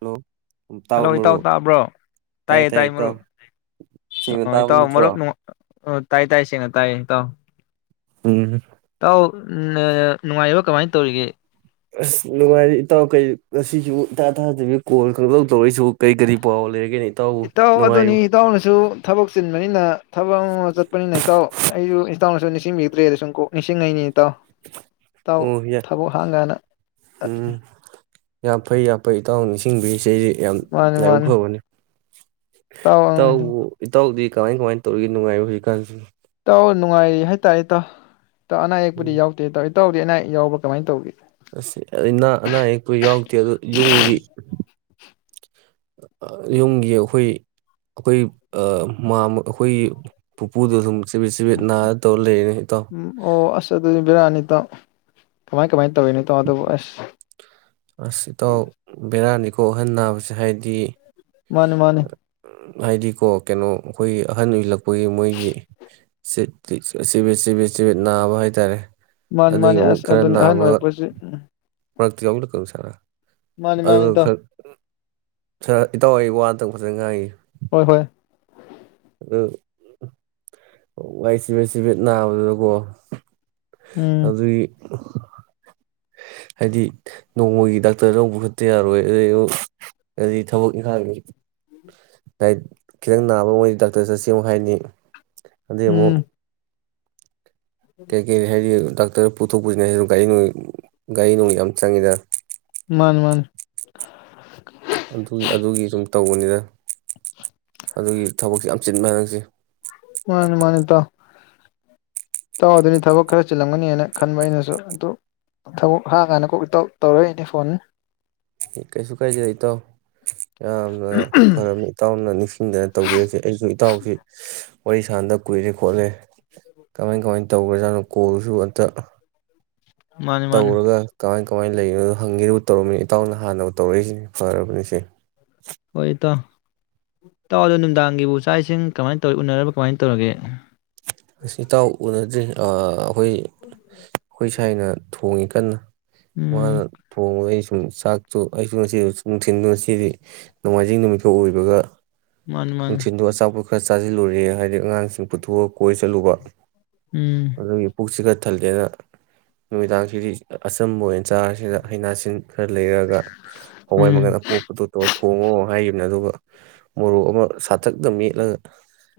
Hello hello ꯇꯥꯕ ꯏꯇꯥꯎ ꯃꯔꯨꯞ ꯇꯥꯕ꯭ꯔꯣ ꯇꯥꯏ ꯇꯥꯏꯌꯦ ꯇꯥꯏ ꯇꯥꯏꯌꯦ ꯃꯔꯨꯞ ꯏꯇꯥꯎ ꯁꯦꯡꯅ ꯇꯥꯕ ꯏꯇꯥꯎ ꯃꯔꯨꯞ ꯅꯠꯇ꯭ꯔꯣ ꯑꯣ ꯇꯥꯏ ꯇꯥꯏ ꯁꯤꯦꯡꯅ ꯇꯥꯏꯌꯦ ꯇꯥꯎ ꯎꯝ ꯎꯝ ꯅꯨꯡꯉꯥꯏꯕ ꯀꯃꯥꯏꯅ ꯇꯧꯔꯤꯒꯦ ꯑꯁ ꯅꯨꯡꯉꯥꯏꯔꯦ ꯏꯇꯥꯎ ꯀ ꯉꯁꯤꯁꯨ ꯏꯇꯥ ꯊꯥꯗꯕꯤ ꯀꯣꯜ ꯈꯪꯗꯧ ꯇꯧꯔꯛꯏꯁꯨ ꯀꯔꯤ ꯀꯔꯤ ꯄꯥꯎ ꯂꯩꯔꯒꯦꯅꯤ ꯏꯇꯧ ꯑꯗꯨꯅꯤ ꯏꯇꯧꯅꯁꯨ ꯊꯕꯛ ꯆꯤꯟꯕꯅꯤꯅ ꯊꯕꯛ ꯑꯃ ꯆꯠꯄꯅꯤꯅ ꯏꯇꯥꯎ ꯑꯩꯁꯨ ꯏꯇꯥꯎꯅꯁꯨ ꯅꯤꯡꯁꯤꯡꯕꯤꯗ꯭ꯔꯦꯗ ꯁꯨꯝ ꯀꯣꯛ ꯅꯤꯡꯁꯤꯡꯉꯛꯅꯤ ꯏꯇꯥꯎ ꯑꯣ ꯌꯥ ꯊꯕꯛ ꯍꯥꯡꯒꯥꯅ ꯎꯝ ꯌꯥꯝ ꯐꯩ ꯌꯥꯝꯐꯩ ꯏꯇꯥꯎ ꯅꯤꯡꯁꯤꯡꯕ ꯁꯤꯁ ꯌꯥꯝ ꯃꯥꯅꯤ ꯂꯥꯏꯕꯛ ꯃꯥꯅꯤ ꯐꯕꯅꯦ ꯏꯇꯥꯎ ꯏ ꯇꯥꯎ ꯏ ꯇꯥꯎꯗꯤ ꯀꯃꯥꯏ ꯀꯃꯥꯏ ꯇꯧꯔꯤꯒ ꯅꯨꯡꯉꯥꯏꯕ ꯍꯧꯖꯤꯛꯀꯥꯟꯁꯤ ꯍ ꯅꯨꯡꯉꯥꯏꯔꯤ ꯍꯥꯏꯇꯥꯔꯦ ꯇ ꯇ ꯑꯅꯥ ꯎꯝ ꯑꯌꯦꯛꯄꯗꯤ ꯌꯥꯎꯗꯦ ꯇꯧꯗ ꯑꯅꯥ ꯌꯥꯎꯕ꯭ꯔ ꯀꯃꯥꯏꯅ ꯇꯧꯒꯦ ꯑꯁꯤ ꯑꯩꯅ ꯑꯅꯥ ꯑꯌꯦꯛꯄꯨ ꯌꯥꯎꯛꯇꯦ ꯑꯗꯨ ꯌꯨꯝꯒꯤ ꯌꯨꯝꯒꯤ ꯑꯩꯈꯣꯏ ꯑꯩꯈꯣꯏ ꯑꯩꯈꯣꯏꯒꯤ ꯃꯥꯝꯃꯥ ꯄꯨꯄꯨꯗ ꯁꯨꯝ ꯆꯤꯕꯦꯠ ꯆꯤꯕꯦꯠ ꯅꯥꯔ ꯇꯧꯔ ꯂꯩꯔꯦꯅꯦ ꯏꯇꯥꯎ ꯎꯝ ꯑꯣ ꯑꯁ ꯑꯗꯨ ꯕ‌ꯦꯔꯅꯤ ꯏꯇꯥꯎ ꯀꯃꯥꯏ ꯀꯃꯥꯏ ꯇꯧꯋꯅꯤꯇꯣ ꯑꯗꯨꯕꯨ ꯑꯁ ꯑꯁ ꯏꯇꯥꯎ ꯕꯦꯔꯥ ꯅꯤ ꯀꯣ ꯑꯥꯍꯟ ꯅꯥꯕꯁꯦ ꯍꯥꯏꯗꯤ ꯃꯥꯅꯦ ꯃꯥꯅꯦ ꯍꯥꯏꯗꯤꯀꯣ ꯀꯩꯅꯣ ꯑꯩꯈꯣꯏꯒꯤ ꯑꯍꯟ ꯑꯣꯏꯂꯛꯄꯒꯤ ꯃꯣꯏꯒꯤꯕꯦꯠ ꯆꯦꯕꯦꯠ ꯆꯕꯦꯠ ꯅꯥꯕ ꯍꯥꯏꯇꯥꯔꯦ ꯃꯥꯅꯤ ꯑꯗꯒꯤ ꯃꯥꯅꯤ ꯑꯃꯨꯛ ꯑꯁ ꯈꯔ ꯑꯗꯨꯅꯤ ꯑꯍꯟ ꯅꯥꯕꯒ ꯑꯣꯏꯔꯛꯄꯁꯤ ꯎꯝ ꯃꯔꯛꯇ ꯌꯥꯎ ꯂꯛ ꯈꯔꯥ ꯕ ꯁꯔꯥ ꯃꯥꯅꯤ ꯑꯗꯨꯒ ꯏꯇꯥꯎ ꯈ ꯈ ꯏꯇꯥꯎ ꯋꯥꯗ ꯐꯖ ꯉꯥꯡꯏ ꯍꯣꯏ ꯍꯣꯏ ꯎꯝ ꯑꯣ ꯋꯥꯏ ꯁꯤꯐꯦꯠ ꯁꯤꯕꯦꯠ ꯅꯥꯕꯗꯨꯗꯀꯣ ꯎꯝ ꯑꯗꯨꯒꯤ [unintelligible] ꯍꯥꯏꯗꯤ ꯅꯣꯡꯃꯒꯤ ꯗꯥꯛꯇꯔꯗ ꯄꯨꯈꯠꯇꯥ ꯌꯥꯔ‌ꯣꯏ ꯑꯗꯨꯒꯤ ꯍꯥꯏꯗꯤ ꯊꯕꯛ ꯏꯪꯈꯥꯡꯒꯤ ꯍꯥꯏ ꯈꯤꯇꯪ ꯅꯥꯕ ꯃꯣꯏꯗꯤ ꯗꯥꯛꯇꯔ ꯆꯠꯁ‌ꯦꯃꯨꯛ ꯍꯥꯏꯅꯤ ꯑꯗꯩ ꯑꯃꯨꯛ ꯎꯝ ꯀꯗꯒꯤꯩ ꯍꯥꯏꯦꯗꯤ ꯗ ꯗꯣꯛꯇꯔ ꯄꯨꯊꯣꯛ ꯄꯨꯁꯤꯅꯦ ꯍꯥꯏꯁꯤ ꯒꯥꯔꯤ ꯅꯣꯡꯩ ꯒꯥꯔꯤ ꯅꯣꯡꯩ ꯌꯥꯝ ꯆꯪꯉꯤꯗ ꯃꯥꯅꯤ ꯃꯥꯅꯤ ꯑꯗꯨꯒꯤ ꯑꯗꯨꯒꯤ ꯁꯨꯝ ꯇꯧꯕꯅꯤꯅ ꯑꯗꯨꯒꯤ ꯊꯕꯛꯁ ꯌꯥꯝ ꯆꯤꯤꯟꯕ ꯍꯥꯏꯔꯛꯁꯤ ꯃꯥꯅꯤ ꯃꯥꯅꯤ ꯇꯥꯎ ꯇꯥꯎ ꯑꯗꯨꯅꯤ ꯊꯕꯛ ꯈꯔ ꯆꯤꯜꯂꯝꯒꯅꯤꯅ ꯈꯟꯕ ꯑꯩꯅꯁꯨ ꯑꯗꯨ ꯊꯕꯛ ꯍꯥꯡ ꯀꯥꯟꯗ ꯀꯣꯛ ꯇꯧꯔꯛꯏꯅꯦ ꯐꯣꯟꯅꯤ ꯀꯩꯁꯨ ꯀꯥꯏꯖꯔ ꯏꯇꯣ ꯌꯥꯝꯅ ꯐꯝꯃꯤ ꯏꯇꯥꯎꯅ ꯅꯤꯡꯁꯤꯡꯗꯅ ꯇꯧꯕꯤꯔꯁꯦ ꯑꯩꯁꯨ ꯏꯇꯥꯎꯁꯤ ꯋꯥꯔꯤ ꯁꯥꯟꯅꯗ ꯀꯨꯏꯔꯦ ꯈꯣꯠꯂꯦ ꯀꯃꯥꯏ ꯀꯃꯥꯏꯅ ꯇꯧꯈ꯭ꯔꯥꯖꯥꯠꯅꯣ ꯀꯣꯜꯁꯨ ꯑꯝꯇ ꯃꯥꯅꯤ ꯃꯥꯅꯤ ꯇꯧꯔꯒ ꯀꯃꯥꯏꯧ ꯀꯃꯥꯏꯅ ꯂꯩꯔꯤꯅꯣꯗꯣ ꯍꯪꯒꯤꯨ ꯇꯧꯔꯃꯤꯅꯤꯅ ꯏꯇꯥꯎꯅ ꯍꯥꯟꯅ ꯇꯧꯔꯛꯏꯁꯤꯅꯦ ꯐꯔꯕꯅꯤ ꯁꯤꯦ ꯍꯣꯏ ꯇꯥꯎ ꯇꯥꯎꯗꯣ ꯅꯨꯡꯗꯥꯡꯒꯤꯕꯨ ꯏ ꯆꯥꯛ ꯏꯁꯤꯡ ꯀꯃꯥꯏꯅ ꯇꯧ ꯎꯅꯔꯕ ꯀꯃꯥꯏꯅ ꯇꯧꯔꯒꯦ ꯑꯁꯤ ꯏꯇꯥꯎ ꯎꯅꯗ꯭ꯔꯤ ꯑꯥ [unintelligible] ꯊꯥꯏꯅ ꯊꯣꯡꯉꯤ ꯀꯟꯅ ꯎꯝ ꯃꯥꯅ ꯊꯣꯪꯕꯩ ꯁꯨꯝ ꯆꯥꯛꯇꯣ ꯑꯩꯁꯨ ꯉꯁꯤ ꯅꯨꯡꯊꯤꯟꯗꯨ ꯉꯁꯤꯗꯤ ꯅꯣꯡꯃꯥꯏꯖꯤꯡ ꯅꯨꯃꯤꯊꯧꯣꯛ ꯑꯣꯏꯕꯒ ꯃꯥꯅꯤ ꯃꯥꯅꯤ ꯅꯨꯡꯊꯤꯟꯗꯨ ꯑꯁ ꯈꯔ ꯆꯥꯁꯤꯜꯂꯨꯔꯦ ꯍꯥꯏꯗꯤ ꯑꯉꯥꯡꯁꯤꯡ ꯄꯨꯊꯣꯛꯑꯒ ꯀꯣꯏ ꯆꯠꯂꯨꯕ ꯎꯝ ꯑꯗꯨ ꯄꯨꯁꯤ ꯊꯜꯂꯦꯅ ꯅꯨꯃꯤꯗꯥꯡꯁꯤꯗꯤ ꯑꯆꯝꯕ ꯑꯣꯏꯅ ꯆꯥꯔꯁꯤꯗ ꯍꯩꯅꯥꯁꯤꯡ ꯈꯔ ꯂꯩꯔꯒ ꯍꯋꯥꯏ ꯎꯝ ꯃꯪꯒꯜ ꯑꯄꯣꯛꯄꯗꯨꯣ ꯇꯣ ꯊꯣꯡꯉꯣ ꯍꯥꯏꯈꯤꯕꯅꯦ ꯑꯗꯨꯒ ꯃꯣꯔꯣꯛ ꯑꯃ ꯁꯥꯊꯛꯇ ꯃꯦꯠꯂꯒ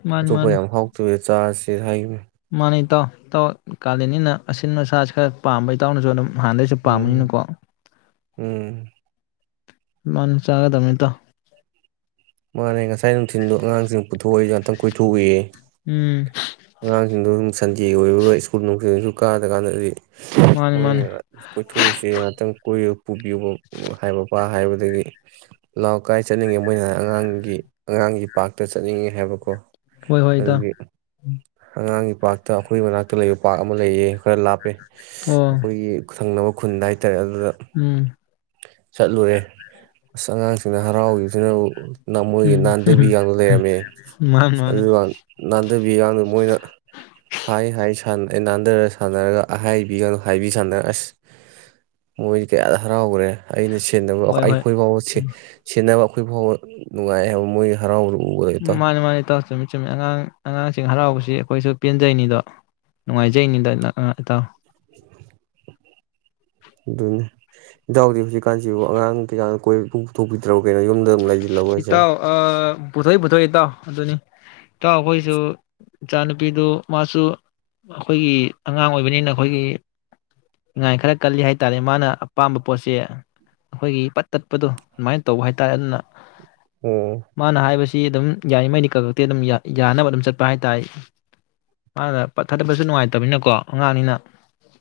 ꯃꯥꯅꯤ ꯑꯇꯣꯞꯄ ꯃꯥꯅꯤ ꯌꯥꯝ ꯍꯥꯎꯇꯋꯦ ꯆꯥꯔꯖ [unintelligible] ꯃꯥꯅꯤ ꯏ ꯇꯥꯎ ꯏꯇꯥꯎ ꯀꯥꯂꯅꯤꯅ ꯑꯁꯤꯟ ꯃꯁꯁꯤ ꯈꯔ ꯄꯥꯝꯕꯩ ꯏꯇꯥꯎꯅꯁꯨ ꯑꯗꯨꯝ ꯍꯥꯟꯅꯗꯩꯁꯨ ꯎꯝ ꯄꯥꯝꯝꯕꯅꯤꯅꯀꯣ ꯎꯝ ꯃꯥꯅ ꯆꯥꯒꯗꯃꯤꯇ ꯃꯅ‌ꯦꯉꯁ ꯊꯥꯏ ꯅꯨꯡꯊꯤꯟꯗꯣ ꯑꯉꯥꯡꯁꯤꯡ ꯄꯨꯊꯣꯛꯎꯏꯎꯅꯤ ꯈꯤꯇꯪ ꯀꯣꯏꯊꯣꯛꯎꯏꯌꯦ ꯎꯝ ꯁꯟꯗꯦꯒꯤ ꯑꯣꯏꯒ ꯁ꯭ꯀꯨꯜ ꯅꯨꯡꯊꯤꯡꯁꯨ ꯀꯥꯗꯀꯥꯟꯗꯗꯤ ꯃꯥꯅꯤ ꯃꯣꯏꯅ ꯃꯥꯅꯤ ꯀꯣꯏꯊꯣꯛꯁꯦ ꯉꯥꯛꯇꯪ ꯀ ꯄꯨꯕꯤꯌꯨꯕ ꯍꯥꯏꯕꯕꯥ ꯍꯥꯏꯕꯗꯒꯤ ꯂ ꯀꯥꯏ ꯆꯠꯅꯤꯡꯉꯦ ꯃꯣꯏꯅ ꯑꯉꯥꯡꯒꯤ ꯑꯉꯥꯡꯒꯤ ꯄꯥꯛꯔꯇ ꯆꯠꯅꯤꯡꯉꯦ ꯍꯥꯏꯕꯀꯣ ꯍꯣꯏ ꯍꯣꯏ ꯏꯇꯥꯎ ꯑꯗꯨꯒꯤ ꯑꯉꯥꯡꯒꯤ ꯄꯥꯛꯇ ꯑꯩꯈꯣꯏꯒꯤ ꯃꯅꯥꯛꯇ ꯂꯩꯕ ꯄꯥꯛ ꯑꯃ ꯂꯩꯌꯦ ꯈꯔ ꯂꯥꯞꯄꯦ ꯑꯣ ꯑꯩꯈꯣꯏꯒꯤ ꯊꯪꯅꯕ ꯈꯨꯟꯗꯥꯥꯏ ꯔꯦ ꯑꯗꯨꯗ ꯎꯝ ꯆꯠꯂꯨꯔꯦ ꯑꯁ ꯑꯉꯥꯡ ꯅ ꯍꯔꯥꯎꯈꯤꯕꯁꯤꯅ ꯃꯣꯏꯒꯤ ꯎꯝ ꯅꯥꯟꯊꯕꯤꯒꯗ ꯂꯩꯔꯝꯃꯦ ꯃꯥꯅꯤ ꯃꯥꯅꯤ ꯑꯗꯨꯒ ꯅꯥꯟꯊꯕꯤꯒꯗ ꯃꯣꯏꯅ ꯍꯥꯏ ꯍꯥꯏ ꯅꯥꯟꯊꯔꯒ ꯁꯥꯟꯅꯔꯒ ꯑꯍꯥꯏꯕꯤꯒꯅꯨ ꯍꯥꯏꯕꯤ ꯁꯥꯟꯅꯔ ꯑꯁ ꯃꯣꯏꯗꯤ ꯀꯌꯥꯗ ꯍꯔꯥꯎꯈ꯭ꯔꯦ ꯑꯩꯅꯟꯅꯕ ꯍꯣꯏ ꯍꯣꯏ ꯑꯩꯈꯣꯏ ꯐꯥꯎꯕ ꯁꯦꯟꯅꯕ ꯑꯩꯈꯣꯏ ꯐꯥꯎꯕ ꯅꯨꯡꯉꯥꯏ ꯍꯥꯏꯕ ꯃꯣꯏ ꯍꯔꯥꯎꯕꯗ ꯎꯕꯗ ꯏꯇꯥꯎ ꯃꯥꯅꯦ ꯃꯥꯅꯦ ꯇ ꯇꯃꯤ ꯆꯨꯝꯃꯤ ꯑꯉꯥꯡ ꯑꯉꯥꯡꯁꯤꯡ ꯍꯔꯥꯎꯕꯁꯤ ꯑꯩꯈꯣꯏꯁꯨ ꯄꯦꯟꯖꯩꯅꯤꯗꯣ ꯅꯨꯡꯉꯥꯏꯖꯩꯅꯤꯗ ꯏꯇꯥꯎ ꯑꯗꯨꯅꯦ ꯏꯇꯎꯗꯤ ꯍꯧꯖꯤꯛꯀꯥꯟꯁꯤꯕꯨ ꯑꯉꯥꯡ ꯀꯩꯀꯅꯣꯏ ꯄꯨꯊꯣꯛꯄꯤꯗ꯭ꯔꯕ ꯀꯩꯅꯣ ꯌꯨꯝꯗ ꯑꯗꯨꯝ ꯂꯩꯁꯤꯜꯂꯕꯣ ꯍꯥꯏꯁꯦ ꯏꯇꯥꯎ ꯄꯨꯊꯣꯛꯏ ꯄꯨꯊꯣꯛꯏ ꯏꯇꯥꯎ ꯑꯗꯨꯅꯤ ꯏꯇꯥꯎ ꯑꯩꯈꯣꯏꯁꯨ ꯏꯆꯥꯅꯨꯄꯤꯗꯨ ꯃꯥꯁꯨ ꯑꯩꯈꯣꯏꯒꯤ ꯑꯉꯥꯡ ꯑꯣꯏꯕꯅꯤꯅ ꯑꯩꯈꯣꯏꯒꯤ ꯏꯉꯥꯏ ꯈꯔ ꯀꯜꯂꯤ ꯍꯥꯏꯇꯥꯔꯦ ꯃꯥꯅ ꯑꯄꯥꯝꯕ ꯄꯣꯠꯁꯦ ꯑꯩꯈꯣꯏꯒꯤ ꯄꯠ ꯇꯠꯄꯗꯣ ꯑꯗꯨꯃꯥꯏꯅ ꯇꯧꯕ ꯍꯥꯏꯇꯥꯔꯦ ꯑꯗꯨꯅ ꯑꯣ ꯃꯥꯅ ꯍꯥꯏꯕꯁ ꯁꯤ ꯑꯗꯨꯝ ꯌꯥꯔꯤꯉꯩꯗꯤ ꯀꯛ ꯈꯛꯇꯦ ꯑꯗꯨꯝ ꯌꯥꯅꯕ ꯑꯗꯨꯝ ꯆꯠꯄ ꯍꯥꯏꯇꯥꯔꯦ ꯃꯥꯅ ꯄꯠ ꯊꯥꯗꯕꯁꯨ ꯅꯨꯡꯉꯥꯏꯇꯕꯅꯤꯅꯀꯣ ꯑꯉꯥꯡꯅꯤꯅ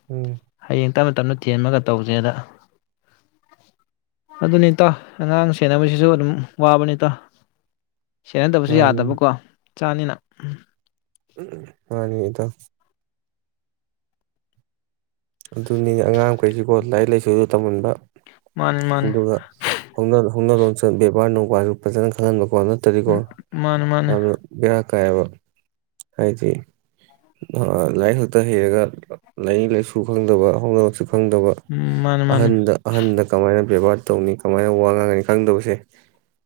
ꯎꯝ ꯍꯌꯦꯡ ꯇꯞꯅ ꯇꯞꯅ ꯊꯦꯟꯃꯒ ꯇꯧꯖꯦꯗ ꯑꯗꯨꯅꯤꯇꯣ ꯑꯉꯥꯡ ꯁꯦꯟꯅꯕꯁꯤꯁꯨ ꯋꯥꯕꯅꯤꯇ ꯁꯦꯟꯅꯗꯕꯁꯨ ꯃꯥꯅꯤ ꯌꯥꯗꯕꯀꯣ ꯆꯥꯅꯤꯅ ꯋꯥꯅꯤꯗ ꯑꯗꯨꯅꯤꯅꯦ ꯑꯉꯥꯡꯈꯩꯁꯤꯀꯣ ꯂꯥꯏꯔꯤꯛ ꯂꯥꯏꯁꯨꯁꯨ ꯇꯝꯍꯟꯕ ꯃꯥꯅꯤ ꯃꯥꯅꯤ ꯑꯗꯨꯒ ꯍꯣꯡꯅꯅꯨ ꯦꯕꯥꯔꯅ ꯀꯣ ꯅꯠꯇꯗꯤꯀꯣ ꯎꯝ ꯃꯥꯅꯤ ꯃꯥꯅꯤ ꯌꯥꯝꯅ ꯕꯔ ꯑꯀꯥꯏꯕ ꯍꯥꯏꯗꯤ ꯂꯥꯏꯔꯤ ꯈꯛꯇ ꯍꯩꯔꯒ ꯂꯥꯏꯅꯤꯡ ꯂꯥꯏꯁꯨ ꯈꯪꯗꯕ ꯍꯧ ꯈꯪꯗꯕ ꯎꯝ ꯃꯥꯅꯤ ꯃꯥꯅꯤ ꯑꯍꯟꯗ ꯑꯍꯟꯗ ꯀꯃꯥꯏꯅ ꯕꯦꯕꯥꯔ ꯇꯧꯅꯤ ꯀꯃꯥꯏꯅ ꯋꯥ ꯉꯥꯡꯒꯅꯤ ꯈꯪꯗꯕꯁꯦ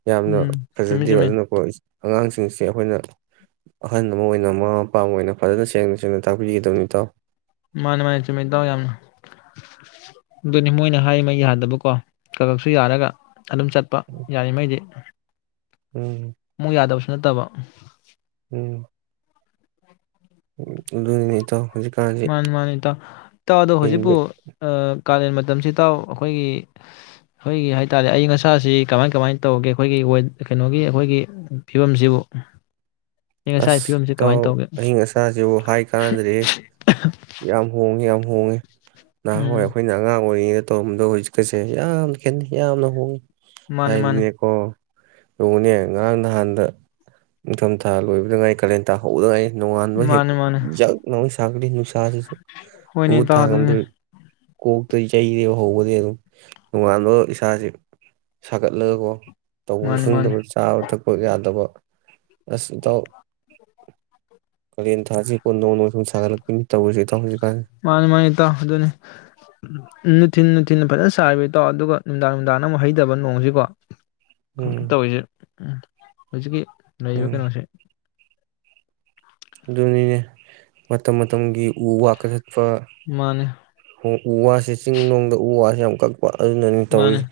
ꯌꯥꯝꯅ ꯎꯝ ꯆꯨꯝꯃꯤ ꯐꯖꯗꯦꯕ ꯆꯨꯝꯃꯤ ꯑꯗꯨꯅꯀꯣ ꯑꯉꯥꯡꯁꯤꯡꯁꯦ ꯑꯩꯈꯣꯏꯅ ꯑꯍꯟ ꯑꯃ ꯑꯣꯏꯅ ꯃꯃꯥ ꯃꯄꯥ ꯑꯃ ꯑꯣꯏꯅ ꯐꯖꯅ ꯁꯦꯡꯅ ꯁꯦꯡꯅ ꯇꯥꯛꯄꯤꯒꯗꯕꯅꯤ ꯇꯥꯎ ꯃꯥꯅꯦ ꯃꯥꯅꯦ ꯆꯨꯝꯃꯤ ꯏ ꯇꯥꯎ ꯌꯥꯝꯅ ꯑꯗꯨꯅꯤ ꯃꯣꯏꯅ ꯍꯥꯏꯔꯤ ꯃ ꯌꯥꯗꯕꯀꯣ ꯀꯀꯛꯁꯨ ꯌꯥꯔꯒ ꯑꯗꯨꯝ ꯆꯠꯄ ꯌꯥꯔꯤꯉꯩꯗꯤ ꯎꯝ ꯑꯃꯨꯛ ꯌꯥꯗꯕꯁꯨ ꯅꯠꯇꯕ ꯎꯝ ꯎ ꯑꯗꯨꯅꯤꯇ ꯃꯥꯅꯤ ꯃꯥꯅꯤ ꯏꯇꯥꯎ ꯇꯥꯎꯗꯣ ꯍꯧꯖꯤꯛꯄꯨ ꯍꯤꯡꯕ ꯑ ꯀꯥꯂꯦꯟ ꯃꯇꯝꯁꯤꯇꯥꯎ ꯑꯩꯈꯣꯏꯒꯤ ꯑꯩꯈꯣꯏꯒꯤ ꯍꯥꯏ ꯇꯥꯔꯦ ꯑꯏꯪ ꯑꯁꯥꯁꯤ ꯀꯃꯥꯏ ꯀꯃꯥꯏ ꯇꯧꯒꯦ ꯑꯩꯈꯣꯏꯒꯤ ꯀꯩꯅꯣꯒꯤ ꯑꯩꯈꯣꯏꯒꯤ ꯐꯤꯕꯝꯁꯤꯕꯨ ꯑꯏꯪ ꯑꯁꯥꯒꯤ ꯑꯁ ꯐꯤꯕꯝꯁꯤ ꯇꯥꯎ ꯀꯃꯥꯏꯅ ꯇꯧꯒꯦ ꯑꯌꯤꯡ ꯑꯁꯁꯤꯕꯨ ꯍꯥꯏ ꯀꯥꯟꯗ꯭ꯔꯦ ꯌꯥꯝ ꯍꯣꯡꯉꯦ ꯌꯥꯝ ꯍꯣꯡꯉꯦ ꯅꯍꯥꯟꯋꯥꯏ ꯎꯝ ꯑꯩꯈꯣꯏꯅ ꯑꯉꯥꯡ ꯑꯣꯏꯉꯅ ꯇꯧꯔꯝꯕꯗꯣ ꯍꯧꯖꯤꯛꯀꯁꯦ ꯌꯥꯝꯅ ꯈꯦꯠꯅꯩ ꯌꯥꯝꯅ ꯍꯣꯡꯉꯤ ꯃꯥꯅꯤ ꯃꯥꯅꯤ ꯍꯥꯏꯗꯤꯀꯣ ꯂꯅꯦ ꯉꯔꯥꯡ ꯅꯍꯥꯟꯗ ꯅꯤꯡꯊꯝꯊꯥ ꯂꯣꯏꯕꯗꯉꯥꯏ ꯀꯥꯂꯦꯟ ꯇꯥ ꯍꯧꯕꯗꯉꯥꯏ ꯅꯣꯉꯥꯟꯕ ꯃꯥꯅꯦ ꯃꯥꯅꯦ ꯍꯦꯛꯖꯥꯛ ꯆ ꯁꯥꯁꯤ ꯄꯨ ꯍꯣꯏꯅꯦ ꯏꯇꯥꯎ ꯇꯥꯉꯝꯗ ꯑꯗꯨꯅꯦ ꯀꯣꯛꯇꯔꯤ ꯆꯩꯔꯦꯕ ꯍꯧꯕꯗꯤ ꯑꯗꯨꯝ ꯇꯣꯉꯥꯟꯕ ꯏꯁꯥꯁꯦ ꯁꯥꯒꯠꯂꯒꯀꯣ ꯇꯧꯐꯝ ꯃꯥꯅꯤ ꯃꯥꯅꯤ ꯈꯪꯗꯕ ꯆꯥꯕ ꯊꯛꯄ ꯌꯥꯗꯕ ꯑꯁ ꯇ ꯀ ꯊꯁꯤꯦꯣꯟ ꯅꯧ ꯋꯥ ꯁꯒꯥꯏ ꯂ ꯄ ꯇꯧꯕ ꯃꯥꯅꯤ ꯃꯥꯅꯤ ꯇ ꯑꯗꯨꯅꯤ ꯊꯤꯟꯅ ꯊꯤꯟꯅ ꯐꯖꯅ ꯁꯥꯔꯤꯕꯩ ꯇꯧ ꯑꯗꯨꯒ ꯅꯨꯡꯗꯥꯡ ꯅꯨꯡꯗꯥꯡ ꯑꯃꯨꯛ ꯍꯩꯇꯕ ꯅꯣꯡꯁꯤꯀꯣ ꯍꯧꯖꯤꯛꯇ ꯎꯝ ꯇꯧꯔꯤꯁꯦ ꯎꯝ ꯍꯧꯖꯤꯀꯤ ꯂꯕ ꯎꯝ ꯀꯩꯅꯣꯁꯦ ꯑꯗꯨꯅꯤꯅ ꯃꯇꯝ ꯃꯇꯝꯒꯤ ꯎ ꯋꯥ ꯀꯊ ꯃꯥꯅꯦ ꯎ ꯋꯥꯁꯤꯦ ꯆꯤꯡ ꯅꯨꯡꯗ ꯎ ꯋꯥ ꯍ ꯑꯃꯨꯛ ꯑꯗꯨꯅꯅꯤ ꯃꯥꯅꯦ ꯇꯧꯔꯤꯁ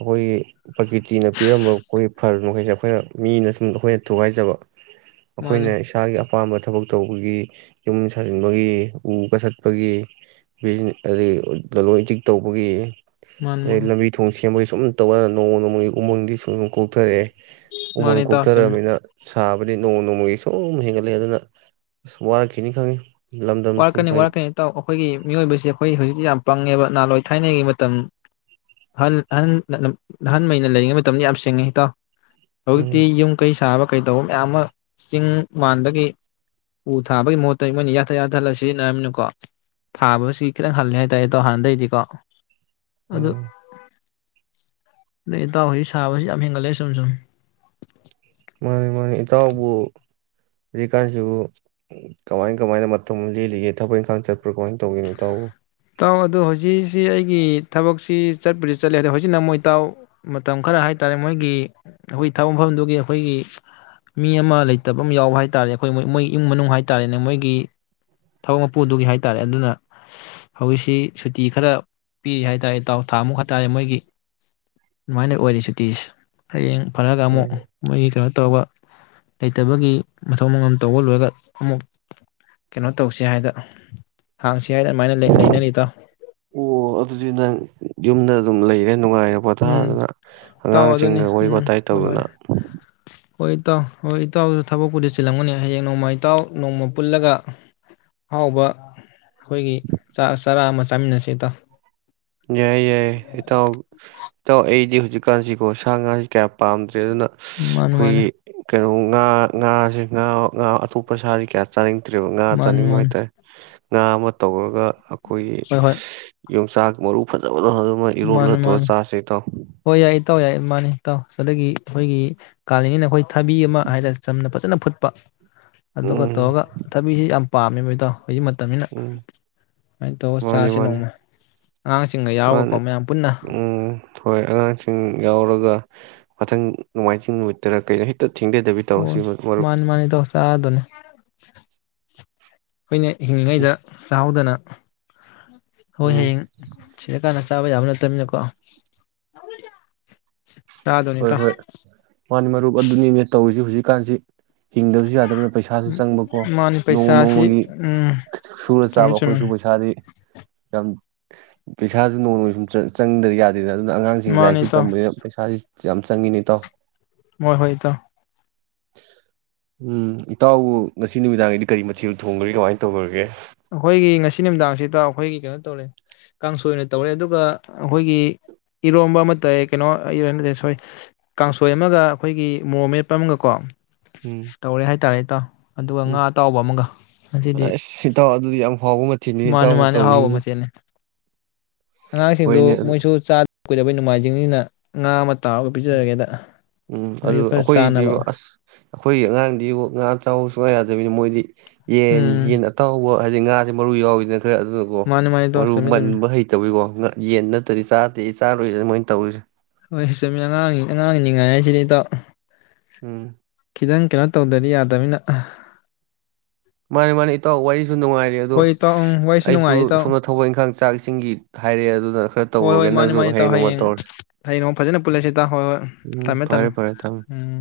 ꯑꯈꯣꯏꯒꯤ ꯄ꯭ꯔꯀꯤꯇꯤꯅ ꯄꯤꯔꯝꯕ ꯑꯩꯈꯣꯏ ꯐꯜ ꯃꯈꯩꯁꯦ ꯑꯩꯈꯣꯏꯅ ꯃꯤꯅ ꯁꯨꯝ ꯑꯈꯣꯏꯅ ꯊꯨꯒꯥꯏꯖꯕ ꯃꯥꯅꯦ ꯑꯈꯣꯏꯅ ꯏꯁꯥꯒꯤ ꯑꯄꯥꯝꯕ ꯊꯕꯛ ꯇꯧꯕꯒꯤ ꯌꯨꯝ ꯁꯥꯖꯤꯟꯕꯒꯤ ꯎ ꯀꯊꯠꯄꯒꯤ ꯑꯗꯒꯤ ꯂꯂꯣꯟ ꯏꯇꯤꯛ ꯇꯧꯕꯒꯤ ꯃꯥꯅꯤ ꯂꯩ ꯃꯥꯅꯤ ꯂꯝꯃꯤ ꯊꯣꯡꯁꯤ ꯁꯦꯝꯕꯒꯤ ꯁꯨꯝ ꯇꯧꯀꯥꯟꯗ ꯅꯣꯡꯃ ꯅꯣꯡꯃꯒꯤ ꯎꯃꯪꯗꯤ ꯁꯨꯝ ꯀꯣꯛꯊꯔꯛꯑꯦ ꯃꯥꯅꯤ ꯎꯃꯪ ꯏꯇꯥꯎ ꯆꯨꯝꯃꯤ ꯀꯣꯛꯊꯔꯛꯑꯝꯃꯤꯅ ꯁꯥꯕꯗꯤ ꯅꯣꯡꯃ ꯅꯣꯡꯃꯒꯤ ꯁꯨꯝ ꯍꯦꯟꯒꯠ ꯂꯩ ꯑꯗꯨꯅ ꯁꯨꯝ ꯋꯥꯔꯛꯈꯤꯅꯤ ꯈꯪꯉꯤ ꯂꯝꯗꯝꯁꯤ ꯋꯥꯔꯛꯀꯅꯤ ꯃꯣꯏꯅ ꯋꯥꯔꯛꯀꯅꯤ ꯏꯇꯥꯎ ꯑꯈꯣꯏꯒꯤ ꯃꯤꯑꯣꯏꯕꯁꯤ ꯑꯈꯣꯏ ꯍꯧꯖꯤꯛꯇꯤ ꯌꯥꯝ ꯄꯪꯉꯦꯕ ꯅꯍꯥꯟꯋꯥꯏ ꯊꯥꯏꯅꯒꯤ ꯃꯇꯝ ꯑꯍꯜ ꯑꯍꯟ [unintelligible] ꯂꯩꯔꯤꯉꯩ ꯃꯇꯝꯗ ꯌꯥꯝ ꯁꯤꯡꯉꯤ ꯏꯇꯥꯎ ꯍꯧꯛꯇꯤ ꯎꯝ ꯌꯨꯝ ꯀꯩ ꯁꯥꯕ ꯀꯩꯇꯧꯕ ꯃꯌꯥꯝ ꯑꯃ ꯆꯤꯡ ꯃꯥꯟꯗꯒꯤ ꯎ ꯊꯥꯕꯒꯤ ꯃꯍꯨꯠꯇ ꯃꯣꯏꯅ ꯌꯥꯟꯊꯠ ꯌꯥꯊꯠꯂ ꯁꯤꯖꯤꯟꯅꯔꯝꯅꯤꯅꯀꯣ ꯊꯥꯕꯒꯁꯤ ꯈꯤꯇꯪ ꯍꯜꯂꯦ ꯍꯥꯏꯇꯥꯔꯦ ꯏꯇꯥꯎ ꯍꯥꯟꯅꯗꯩꯗꯤꯀꯣ ꯑꯗꯨ ꯎꯝ ꯏꯇꯥꯎ ꯍꯧꯖꯤꯛ ꯁꯥꯕꯁꯤ ꯌꯥꯝ ꯍꯦꯟꯒꯠꯂꯦ ꯁꯨꯝ ꯁꯨꯝ ꯃꯥꯅꯦ ꯏꯇꯥꯎꯕꯨ ꯍꯧꯖꯤꯛꯀꯥꯟꯁꯤꯕꯨ ꯀꯃꯥꯏ ꯀꯃꯥꯏꯅ ꯃꯇꯝ ꯂꯦꯜꯂꯤꯒꯦ ꯊꯕꯛ ꯏꯪꯈꯥꯡ ꯆꯠꯄ꯭ꯔꯥ ꯀꯃꯥꯏꯅ ꯇꯧꯒꯦ ꯏꯇꯥꯎꯕꯨ ꯇꯥꯎ ꯑꯗꯣ ꯍꯧꯖꯤꯛꯁꯤ ꯑꯩꯒꯤ ꯊꯕꯛꯁꯤ ꯆꯠꯄꯗꯤ ꯆꯠꯂꯦ ꯑꯗꯣ ꯍꯧꯖꯤꯛꯅ ꯃꯣꯏꯇꯥꯎ ꯃꯇꯝ ꯈꯔ ꯍꯥꯏꯇꯥꯔꯦ ꯃꯣꯏꯒꯤ ꯑꯩꯈꯣꯏꯒꯤ ꯊꯕꯛ ꯃꯐꯝꯗꯨꯒꯤ ꯑꯩꯈꯣꯏꯒꯤ ꯃꯤ ꯑꯃ ꯂꯩꯇꯕ ꯑꯃ ꯌꯥꯎꯕ ꯍꯥꯏꯇꯥꯥꯔꯦ ꯑꯈꯣꯏ ꯃꯣꯏ ꯏꯃꯨꯡ ꯃꯅꯨꯡ ꯍꯥꯏꯇꯥꯥꯔꯦ ꯃꯣꯏꯒꯤ ꯊꯕꯛ ꯃꯄꯨꯗꯨꯒꯤ ꯍꯥꯏꯇꯥꯔꯦ ꯑꯗꯨꯅ ꯍꯧꯖꯤꯛꯁꯤ ꯁꯨꯇꯤ ꯈꯔ ꯄꯤꯔꯤ ꯍꯥꯏꯇꯥꯔꯦ ꯏꯇꯥꯎ ꯊꯥꯃꯨꯛ ꯍꯥꯏꯇꯥꯥꯔꯦ ꯃꯣꯏꯒꯤ ꯑꯗꯨꯃꯥꯏꯅ ꯑꯣꯏꯔꯦ ꯁꯨꯇꯤꯁꯦ ꯍꯌꯦꯡ ꯐꯔꯒ ꯑꯃꯨꯛ ꯎꯝ ꯃꯣꯏꯒꯤ ꯀꯩꯅꯣ ꯇꯧꯔꯒ ꯂꯩꯇꯕꯒꯤ ꯃꯊꯧ ꯃꯉꯝ ꯇꯧꯕ ꯂꯣꯏꯔꯒ ꯑꯃꯨꯛ ꯀꯩꯅꯣ ꯇꯧꯁꯦ ꯍꯥꯏꯗ [unintelligible] ꯂꯩ- ꯂꯩꯅꯔꯤ ꯏꯇꯥꯎ ꯑꯣ ꯑꯗꯨꯗꯤ ꯅꯪ ꯌꯨꯝꯗ ꯑꯗꯨꯝ ꯂꯩꯔꯦ ꯅꯨꯡꯉꯥꯏꯔ ꯎꯝ ꯄꯣꯊꯥꯗꯅ ꯏꯇꯥꯎ ꯑꯗꯨꯅꯤ ꯑꯉꯥꯡꯁꯤꯡꯒ ꯋꯥꯔꯤ ꯎꯝ ꯋꯥꯇꯥꯏ ꯍꯣꯏ ꯍꯣꯏ ꯇꯧꯗꯅ ꯍꯣꯏ ꯏꯇꯥꯎ ꯍꯣꯏ ꯏꯇꯥꯎꯁꯨ ꯊꯕꯛꯄꯨꯗꯤ ꯆꯤꯜꯂꯝꯒꯅꯤ ꯍꯌꯦꯡ ꯅꯣꯡꯃ ꯏꯇꯥꯎ ꯅꯣꯡꯃ ꯄꯨꯜꯂꯒ ꯑꯍꯥꯎꯕ ꯑꯈꯣꯏꯒꯤ ꯆꯔꯥ ꯑꯃ ꯆꯥꯃꯤꯟꯅꯁꯦ ꯏꯇꯥꯎ꯫ ꯌꯥꯏ - ꯌꯥꯏ ꯏꯇꯥꯎ ꯇꯥꯎ ꯑꯩꯗꯤ ꯍꯧꯖꯤꯛꯀꯥꯟꯁꯤꯀꯣ ꯁꯥ ꯉꯥꯁꯤ ꯀꯌꯥ ꯄꯥꯝꯗ꯭ꯔꯦ ꯑꯗꯨꯅ ꯃꯥꯅꯤ ꯃꯥꯅꯤ ꯑꯈꯣꯏꯒꯤ ꯀꯩꯅꯣ ꯉꯥ ꯉꯥꯁꯦ ꯉꯥ ꯉꯥ ꯑꯇꯣꯞꯄ ꯁꯥꯗꯤ ꯀꯌꯥ ꯆꯥꯅꯤꯡ ꯇ꯭ꯔꯦꯕ ꯉꯥ ꯃꯥꯅꯤ ꯆꯥꯅꯤꯡꯕ ꯃꯥꯅꯤ ꯍꯥꯏꯇꯥꯔꯦ꯫ ꯉꯥ ꯑꯃ ꯇꯧꯔꯒ ꯈꯣꯏ ꯍꯣꯏ ꯍꯣꯏ ꯌꯣꯡꯆꯥꯛ ꯃꯔꯨ ꯐꯖ ꯃꯥꯅꯤ- ꯃꯥꯅꯤ ꯍꯣꯏ ꯌꯥꯏ ꯏꯇꯥꯎ ꯌꯥꯏ ꯃꯥꯅꯤ ꯏ ꯇꯥꯎ ꯆꯗꯒꯤ ꯑꯩꯈꯣꯏꯒꯤ ꯀꯥꯜꯂꯤꯉꯩꯅ ꯑꯩꯈꯣꯏ ꯊꯥꯕꯤ ꯑꯃ ꯍꯥꯏꯔ ꯆꯝꯅ ꯐꯖꯅ ꯐꯨꯠꯄ ꯑꯗꯨꯒ ꯎꯝ ꯇꯧꯒ ꯊꯕꯤꯁꯤ ꯌꯥꯝ ꯄꯥꯝꯃꯦꯕ ꯃꯦꯕꯥ ꯏꯇꯥꯎ ꯍꯧꯖꯤꯛ ꯇꯝꯅꯤꯅꯥ ꯎꯝ ꯁꯨꯃꯥꯏꯅ ꯇꯧꯔ ꯃꯥꯅꯤ ꯆꯥꯁꯤꯦ ꯅꯣꯡꯃ ꯑꯉꯥꯡꯁꯤꯡꯒ ꯌꯥꯎꯔꯒ ꯎ ꯍꯣꯏ ꯑꯉꯥꯡꯁꯤꯡ ꯌꯥꯎꯔꯒ ꯃꯊꯪ ꯅꯣꯡꯃꯥꯏꯖꯤꯡ ꯅꯨꯃꯤꯠꯇꯔ ꯀꯩꯅꯣ ꯍꯛꯇ ꯍꯣꯏ ꯃꯥꯅꯤ - ꯃꯥꯅꯤ ꯏꯇꯥꯎ ꯆꯥꯔꯗꯧꯅꯤ ꯫ ꯑꯩꯈꯣꯏꯅ ꯍꯤꯡꯂꯤꯉꯩꯗ ꯆꯥꯛꯍꯥꯎꯗꯅ ꯍꯣꯏ ꯎꯝ ꯍꯌꯦꯡ ꯁꯤꯔ ꯀꯥꯟꯗ ꯆꯥꯕꯥ ꯌꯥꯕꯥ ꯅꯥꯠꯇꯝꯅꯤꯅꯥ ꯀꯑꯣ ꯫ ꯍꯣꯏ- ꯍꯣꯏ ꯃꯥꯅꯤ ꯃꯔꯨꯞ ꯑꯗꯨꯅꯤꯅꯦ ꯇꯧꯔꯤꯁꯤ ꯍꯧꯖꯤꯛ ꯀꯥꯟꯁꯤ ꯍꯤꯡꯗꯕꯁꯨ ꯌꯥꯗꯕꯅꯤꯅ ꯄꯩꯁꯥꯁꯨ ꯆꯪꯕꯀꯣ ꯃꯥꯅꯤ ꯅꯣꯡꯃ- ꯄꯩꯁꯥꯁꯤ ꯅꯣꯡꯃꯒꯤ ꯎꯝ ꯁꯨꯔ ꯆꯨꯝꯃꯤ ꯆꯥꯕ ꯆꯨꯝꯃꯤ ꯑꯩꯈꯣꯏꯁꯨ ꯄꯩꯁꯥꯗꯤ ꯌꯥꯝ [unintelligible] ꯄꯩꯁꯥꯁꯨ ꯅꯣꯡꯃ ꯁꯨꯝ ꯆꯠ ꯆꯪꯗ꯭ꯔꯌꯥ ꯑꯗꯨꯗ ꯑꯗꯨꯅ ꯑꯉꯥꯡꯁꯤꯡ ꯃꯥꯅꯤ ꯂꯥꯏꯔꯤꯛꯁꯨ ꯏꯇꯥꯎ ꯇꯝꯕꯅꯤꯅ ꯄꯩꯁꯥꯁꯤ ꯌꯥꯝ ꯆꯪꯉꯤꯅꯦ ꯏ ꯇꯥꯎ ꯍꯣꯏ ꯍꯣꯏ ꯇꯣ ꯎꯝ ꯏꯇꯥꯎꯕꯨ ꯉꯁꯤ ꯅꯨꯃꯤꯗꯥꯡꯒꯤꯗꯤ ꯀꯔꯤ ꯃꯊꯦꯜ ꯊꯣꯡꯈ꯭ꯔꯦ ꯀꯃꯥꯏꯅ ꯇꯧꯈ꯭ꯔꯒꯦ ꯑꯩꯈꯣꯏꯒꯤ ꯉꯁꯤ ꯅꯨꯃꯤꯗꯥꯡꯁꯤꯗ ꯑꯩꯈꯣꯏꯒꯤ ꯀꯩꯅꯣ ꯇꯧꯔꯦ ꯀꯥꯡꯁꯣꯏꯅ ꯇꯧꯔꯦ ꯑꯗꯨꯒ ꯑꯩꯈꯣꯏꯒꯤ ꯏꯔꯣꯝꯕ ꯑꯃ ꯇꯥꯏ ꯀꯩꯅꯣ ꯁꯣꯔꯤ ꯀꯥꯡꯁꯣꯏ ꯑꯃꯒ ꯑꯩꯈꯣꯏꯒꯤ ꯃꯣꯔꯣ ꯃꯦꯠꯄ ꯑꯃꯒ ꯀꯣ ꯎꯝ ꯇꯧꯔꯦ ꯍꯥꯏ ꯇꯔ ꯀꯨꯠꯇ ꯑꯗꯨꯒ ꯎꯝ ꯉꯥ ꯑꯇꯥꯎꯕ ꯑꯃꯒ ꯉꯁꯤꯗꯤ ꯑꯁ ꯏꯇꯥꯎ ꯑꯗꯨꯗꯤ ꯌꯥꯝ ꯍꯥꯎꯕ ꯃꯊꯦꯜꯅꯤ ꯃꯥꯅꯤ ꯏꯇꯥꯎꯅ ꯃꯥꯅꯤ ꯑꯍꯥꯎꯕ ꯇꯧꯔꯤꯁꯤꯕꯨ ꯃꯆꯦꯅꯤ ꯑꯉꯥꯡꯁꯤꯡꯗꯨ ꯍꯣꯏꯅꯦ ꯑꯗꯨ ꯃꯣꯏꯁꯨ ꯆꯥ ꯀꯨꯣꯏꯗ ꯑꯩ ꯅꯣꯡꯃꯥꯏꯖꯤꯡꯅꯤꯅ ꯉꯥ ꯇꯥꯒ ꯄꯤꯖꯔꯒꯦꯗ ꯎꯝ ꯑꯗꯨ ꯃꯣꯏꯁꯨ ꯈꯔ ꯑꯩꯈꯣꯏꯗꯤ ꯆꯥꯅꯕ ꯑꯁ ꯑꯩꯈꯣꯏꯒꯤ ꯑꯉꯥꯡꯗꯤ ꯉꯥ ꯆꯥꯎꯕ ꯁꯨꯡ ꯌꯥꯗꯦ ꯔꯔꯦꯟꯗ꯭ꯔ ꯃꯣꯗꯤ ꯌꯦꯟ ꯎꯝ ꯌꯦꯟ ꯑꯇꯥꯎꯕ ꯍꯥꯏ ꯑ ꯉꯥꯥꯁꯦ ꯃꯔꯨ ꯌꯥꯎꯋꯗꯅ ꯈꯔ ꯑꯗꯨꯅꯀꯣ ꯃꯥꯅꯤ ꯃꯥꯅꯤ ꯏꯇꯥꯎ ꯃꯔꯨ ꯆꯨꯝꯃꯤ ꯆꯨꯝꯃꯤ ꯃꯟꯕ ꯍꯩꯇꯕꯋꯀꯣ ꯌꯦꯟ ꯅꯠꯇ꯭ꯔꯗꯤ ꯆꯥꯗꯦ ꯆꯥꯔꯨꯏꯁꯦ ꯃꯣꯏꯅ ꯇꯧꯔꯤꯁꯦ ꯍꯣꯏ ꯏꯆꯝꯃꯤ ꯑꯉꯥꯡꯅꯤ ꯑꯉꯥꯡꯅꯤ ꯅꯤꯡꯉꯥꯏ ꯍꯥꯏꯁꯤꯗꯤꯗꯥꯎ ꯎꯝ ꯈꯤꯇꯪ ꯀꯩꯅꯣ ꯇꯧꯗꯔꯤ ꯇꯃꯤꯅ ꯃꯥꯅꯤ ꯃꯥꯅꯤ ꯏꯇꯥꯎ ꯋꯥꯔꯤꯁꯨ ꯅꯨꯡꯉꯥꯏꯔꯤ ꯑꯗꯣ ꯍꯣꯏ ꯏꯇꯥꯎ ꯎꯝ ꯋꯥꯔꯤꯁꯨ ꯑꯩꯁꯨ ꯅꯨꯡꯉꯥꯏ ꯏꯇꯥꯎ ꯁꯣꯝꯅ ꯊꯧꯕꯛꯅꯤ ꯈꯪꯗꯦ ꯆꯥꯛꯁꯤꯡꯒꯤ ꯍꯣꯏ ꯍꯣꯏ ꯃꯥꯅꯤ ꯃꯥꯅꯤ ꯇꯥꯑꯣ ꯅꯣꯡꯃ ꯍꯌꯦꯡ ꯇꯧꯔꯁꯤ ꯍꯌꯦꯡ ꯐꯖꯅ ꯄꯨꯜꯂꯁꯤ ꯇ ꯍꯣꯏ ꯍꯣꯏ ꯎꯝ ꯊꯝꯃꯦ ꯊꯝꯃꯦ ꯐꯔꯦ ꯐꯔꯦ ꯎꯝ